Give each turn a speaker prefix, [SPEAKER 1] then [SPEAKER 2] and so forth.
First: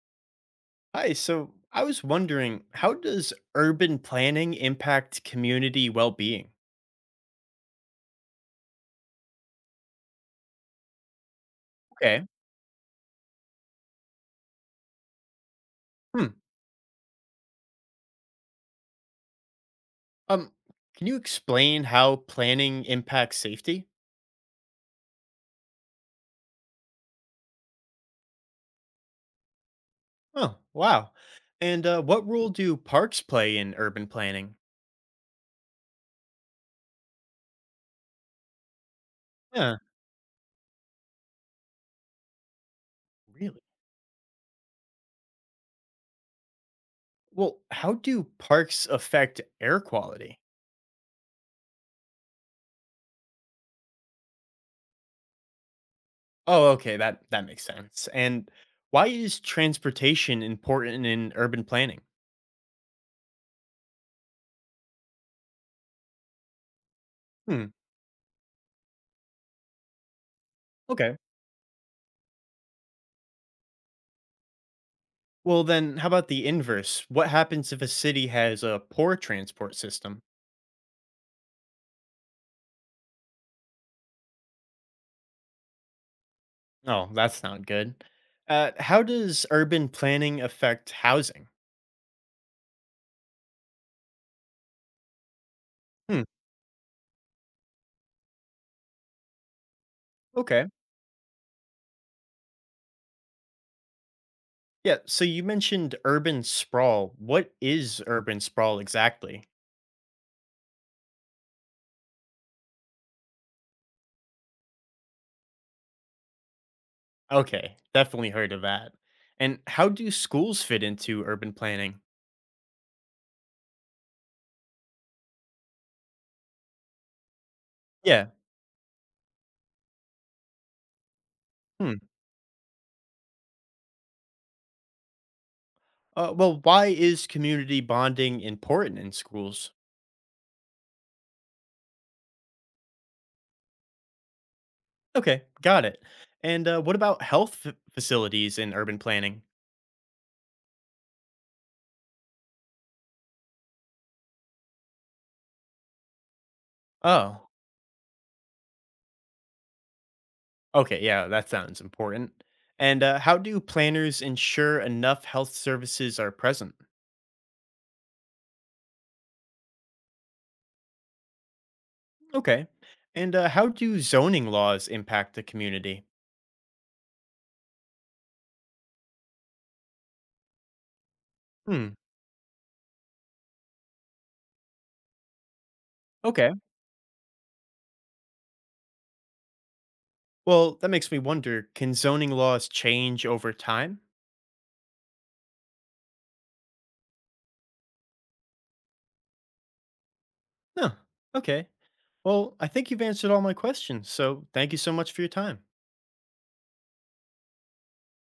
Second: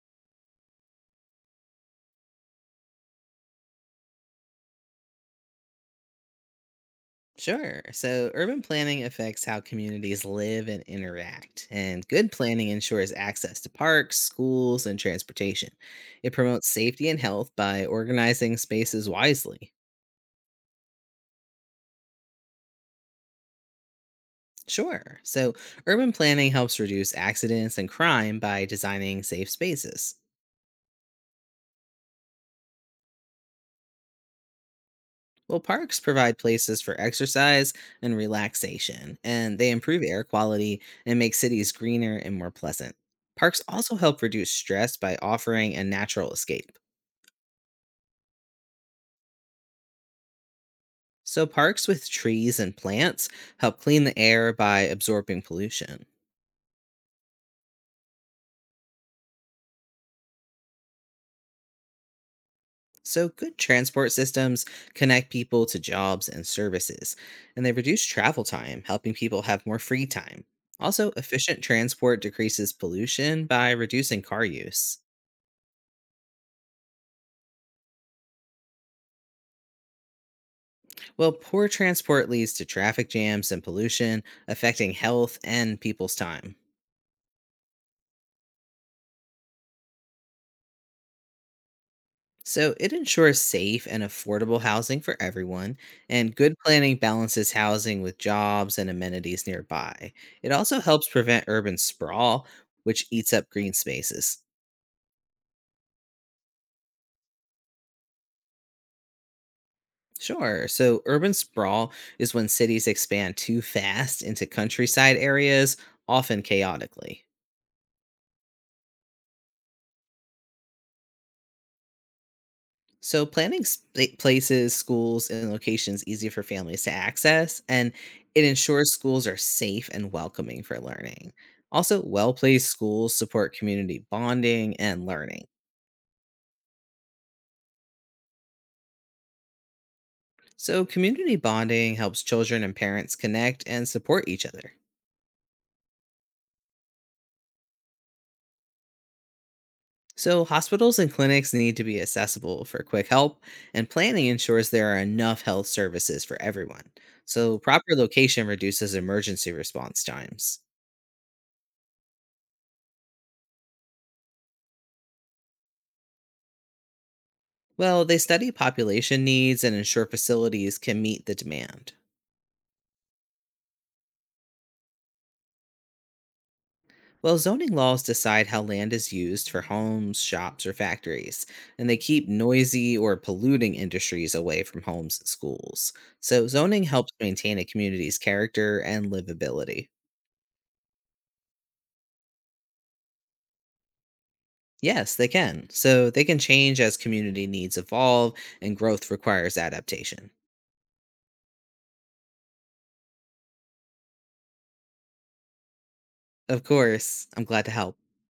[SPEAKER 1] Hi, so I was wondering, how does urban planning impact community well-being?
[SPEAKER 2] Sure. So urban planning affects how communities live and interact, and
[SPEAKER 1] Okay.
[SPEAKER 2] good planning ensures access to parks, schools, and transportation.
[SPEAKER 1] Hmm.
[SPEAKER 2] It promotes safety and health by organizing spaces wisely.
[SPEAKER 1] Um, can you explain how planning impacts safety?
[SPEAKER 2] Sure. So urban planning helps reduce accidents and crime by designing safe spaces.
[SPEAKER 1] Oh, wow. And What role do parks play in urban planning?
[SPEAKER 2] Well, parks provide places for exercise and relaxation, and they
[SPEAKER 1] Yeah.
[SPEAKER 2] improve air quality and make cities greener and more pleasant. Parks
[SPEAKER 1] Really?
[SPEAKER 2] also help reduce stress by offering a natural escape.
[SPEAKER 1] Well, how do parks affect air quality?
[SPEAKER 2] So, parks with trees and plants help clean the air by absorbing pollution.
[SPEAKER 1] Oh, okay, that makes sense. And why is transportation important in urban planning?
[SPEAKER 2] So, good transport systems connect people to jobs and services, and
[SPEAKER 1] Hmm.
[SPEAKER 2] they reduce travel time, helping people have more free time. Also,
[SPEAKER 1] Okay.
[SPEAKER 2] efficient transport decreases pollution by reducing car use.
[SPEAKER 1] Well, then, how about the inverse? What happens if a city has a poor transport system?
[SPEAKER 2] Well, poor transport leads to traffic jams and pollution, affecting health and people's time.
[SPEAKER 1] Oh, that's not good. How does urban planning affect housing?
[SPEAKER 2] So it ensures safe and affordable housing for everyone,
[SPEAKER 1] Hmm.
[SPEAKER 2] and good planning balances housing with jobs and amenities nearby. It
[SPEAKER 1] Okay.
[SPEAKER 2] also helps prevent urban sprawl, which eats up green spaces.
[SPEAKER 1] Yeah. So you mentioned urban sprawl. What is urban sprawl exactly?
[SPEAKER 2] Sure. So urban sprawl is when cities expand too fast into countryside areas, often chaotically.
[SPEAKER 1] Okay. Definitely heard of that. And how do schools fit into urban planning?
[SPEAKER 2] So, planning places, schools, and locations easy for families to access, and
[SPEAKER 1] Yeah.
[SPEAKER 2] it ensures schools are safe and welcoming for learning.
[SPEAKER 1] Hmm.
[SPEAKER 2] Also, well placed schools support community bonding and learning.
[SPEAKER 1] Well, why is community bonding important in schools?
[SPEAKER 2] So, community bonding helps children and parents connect and support each other.
[SPEAKER 1] Okay. Got it. And What about health facilities in urban planning?
[SPEAKER 2] So, hospitals and clinics need to be accessible for quick help, and planning ensures there are enough health services for everyone.
[SPEAKER 1] Oh,
[SPEAKER 2] So, proper location reduces emergency response times.
[SPEAKER 1] okay. Yeah, that sounds important. And How do planners ensure enough health services are present?
[SPEAKER 2] Well, they study population needs and ensure facilities can meet the demand.
[SPEAKER 1] Okay. And How do zoning laws impact the community?
[SPEAKER 2] Well, zoning laws decide how land is used for homes, shops, or factories, and
[SPEAKER 1] Hmm.
[SPEAKER 2] they keep noisy or polluting industries away from homes and schools. So,
[SPEAKER 1] Okay.
[SPEAKER 2] zoning helps maintain a community's character and livability.
[SPEAKER 1] Well, that makes me wonder, can zoning laws change over time?
[SPEAKER 2] Yes, they can. So, they can change as community needs evolve and growth requires adaptation.
[SPEAKER 1] Huh. Okay. Well, I think you've answered all my questions. So thank you so much for your time.
[SPEAKER 2] Of course, I'm glad to help.